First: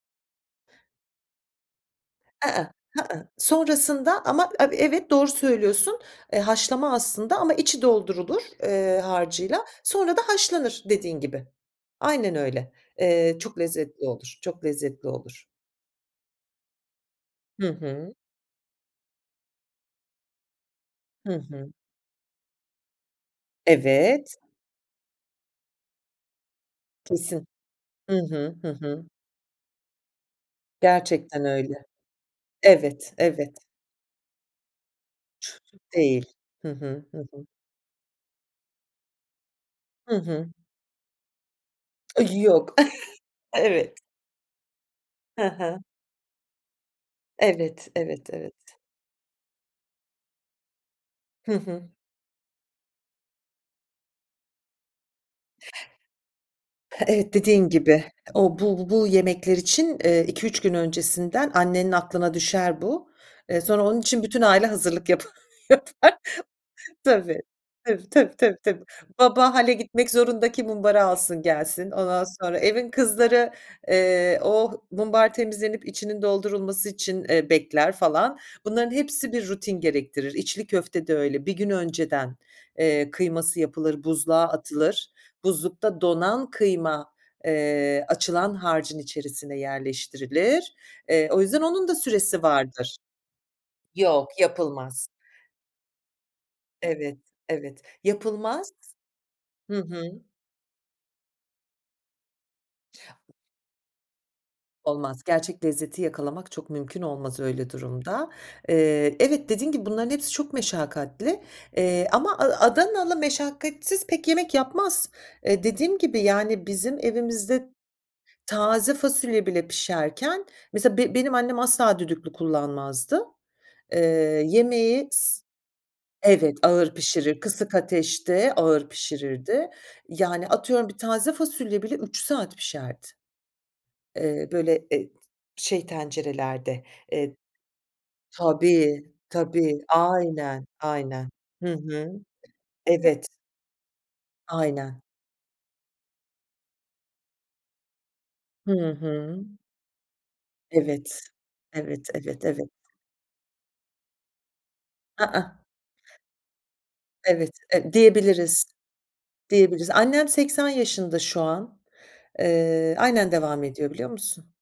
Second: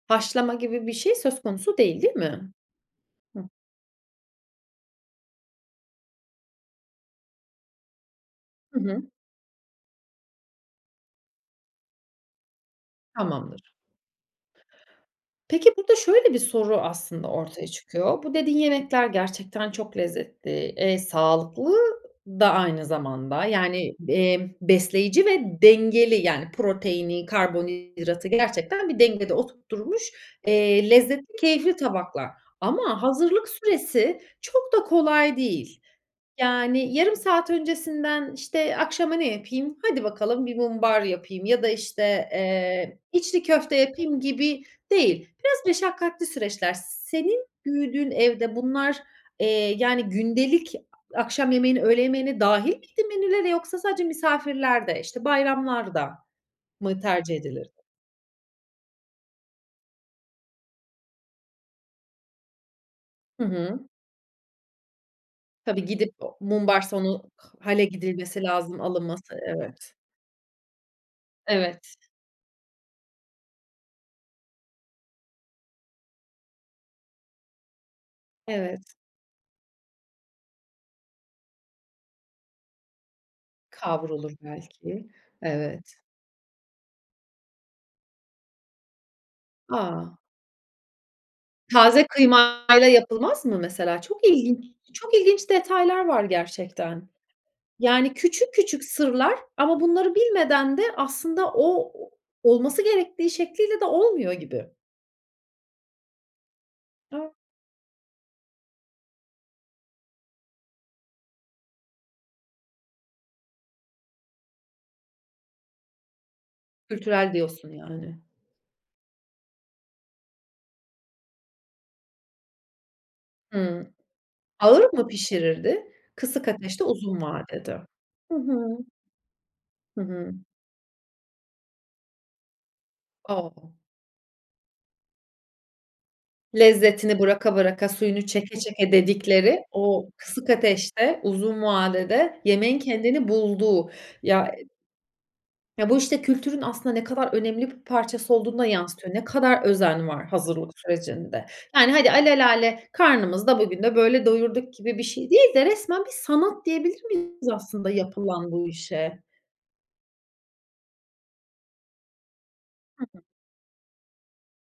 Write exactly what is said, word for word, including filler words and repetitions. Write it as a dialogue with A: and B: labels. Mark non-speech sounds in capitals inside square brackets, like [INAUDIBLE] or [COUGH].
A: Haşlama gibi bir şey söz konusu değil, değil mi? Hıh.
B: Sonrasında ama e evet doğru söylüyorsun. Eee, haşlama aslında ama içi doldurulur,
A: Hı
B: eee,
A: hı.
B: harcıyla sonra da haşlanır dediğin gibi, aynen öyle. Eee, çok
A: Tamamdır.
B: lezzetli olur, çok lezzetli olur.
A: Peki burada şöyle bir soru aslında
B: Hı
A: ortaya
B: hı.
A: çıkıyor. Bu dediğin yemekler gerçekten çok lezzetli. Eee,
B: Hı hı.
A: sağlıklı da aynı zamanda. Yani,
B: Evet.
A: eee, besleyici ve dengeli yani proteini,
B: Kesin. Hı
A: karbonhidratı
B: hı. Hı
A: gerçekten bir
B: hı.
A: dengede oturtturmuş, eee, lezzetli
B: Gerçekten
A: keyifli
B: öyle.
A: tabaklar. Ama
B: Evet,
A: hazırlık
B: evet.
A: süresi çok da kolay
B: [UNINTELLIGIBLE]
A: değil.
B: değil. Hı
A: Yani
B: hı.
A: yarım
B: Hı hı.
A: saat öncesinden işte akşama ne yapayım? Hadi
B: Hı
A: bakalım
B: hı.
A: bir mumbar yapayım ya da
B: A,
A: işte,
B: yok.
A: eee,
B: [CHUCKLES]
A: içli köfte
B: Evet.
A: yapayım gibi değil.
B: Hı
A: Biraz
B: hı.
A: meşakkatli süreçler. Senin
B: Evet,
A: büyüdüğün
B: evet,
A: evde
B: evet.
A: bunlar, eee, yani, gündelik
B: Hı
A: akşam yemeğine
B: hı.
A: öğle yemeğine dâhil miydi menülere yoksa sadece misafirlerde, işte, bayramlarda mı
B: Evet,
A: tercih
B: dediğin
A: edilirdi?
B: gibi, o bu bu yemekler için, eee, iki üç gün öncesinden annenin aklına düşer bu.
A: Hı
B: Eee, sonra
A: hı.
B: onun için bütün aile hazırlık yapar
A: Tabii, gidip,
B: yapar.
A: o mumbarsa onu
B: Tabii.
A: h hale
B: Tabii, tabii,
A: gidilmesi
B: tabii,
A: lazım,
B: tabii.
A: alınması,
B: Baba hâle
A: evet.
B: gitmek zorunda ki mumbarı alsın gelsin.
A: Evet.
B: Ondan sonra evin kızları, eee, o mumbar temizlenip içinin doldurulması için, eee, bekler, falan. Bunların
A: Evet.
B: hepsi bir rutin gerektirir. İçli köfte de öyle bir gün önceden, eee, kıyması yapılır,
A: Kavrulur
B: buzluğa
A: belki.
B: atılır.
A: Evet.
B: Buzlukta donan kıyma, eee, açılan harcın içerisine
A: A!
B: yerleştirilir. Eee, o yüzden onun da
A: Taze
B: süresi
A: kıymayla
B: vardır.
A: yapılmaz mı mesela? Çok
B: Yok
A: ilginç.
B: yapılmaz.
A: Çok ilginç detaylar var gerçekten.
B: Evet, evet
A: Yani, küçük
B: yapılmaz
A: küçük sırlar
B: Hı
A: ama bunları
B: hı.
A: bilmeden de aslında o o olması gerektiği şekliyle de olmuyor gibi.
B: Olmaz, gerçek lezzeti yakalamak çok mümkün
A: A!
B: olmaz öyle durumda. Eee, evet, dediğin gibi bunların hepsi çok meşakkatli. Eee, ama A Adanalı meşakkatsiz pek yemek yapmaz. Eee, dediğim gibi yani bizim
A: Kültürel
B: evimizde
A: diyorsun, yani.
B: taze fasulye bile pişerken mesela be benim annem asla düdüklü kullanmazdı.
A: Hımm.
B: Eee,
A: Ağır mı
B: yemeği s
A: pişirirdi? Kısık
B: Evet,
A: ateşte
B: ağır
A: uzun
B: pişirir, kısık
A: vadede. Hı
B: ateşte
A: hı.
B: ağır pişirirdi.
A: Hı hı.
B: Yani, atıyorum, bir taze fasulye bile üç saat pişerdi.
A: O!
B: Eee, böyle, e t şey tencerelerde.
A: Lezzetini
B: Eee
A: bıraka bıraka, suyunu çeke çeke
B: Tabii,
A: dedikleri,
B: tabii,
A: o kısık
B: aynen,
A: ateşte,
B: aynen.
A: uzun
B: Hı hı.
A: vadede, yemeğin
B: Evet.
A: kendini bulduğu. Ya
B: Aynen.
A: Ya, bu, işte, kültürün aslında ne kadar önemli bir parçası olduğunu da
B: Hı
A: yansıtıyor. Ne
B: hı.
A: kadar özen var hazırlık
B: Evet,
A: sürecinde. Yani,
B: evet,
A: hadi,
B: evet, evet.
A: alelâle karnımızda bugün de böyle doyurduk gibi bir
B: A,
A: şey değil
B: a!
A: de resmen bir sanat diyebilir miyiz
B: Evet,
A: aslında
B: e
A: yapılan
B: diyebiliriz,
A: bu işe?
B: diyebiliriz. Annem seksen yaşında şu an. Eee,
A: Hı hı.
B: aynen devam ediyor, biliyor musun.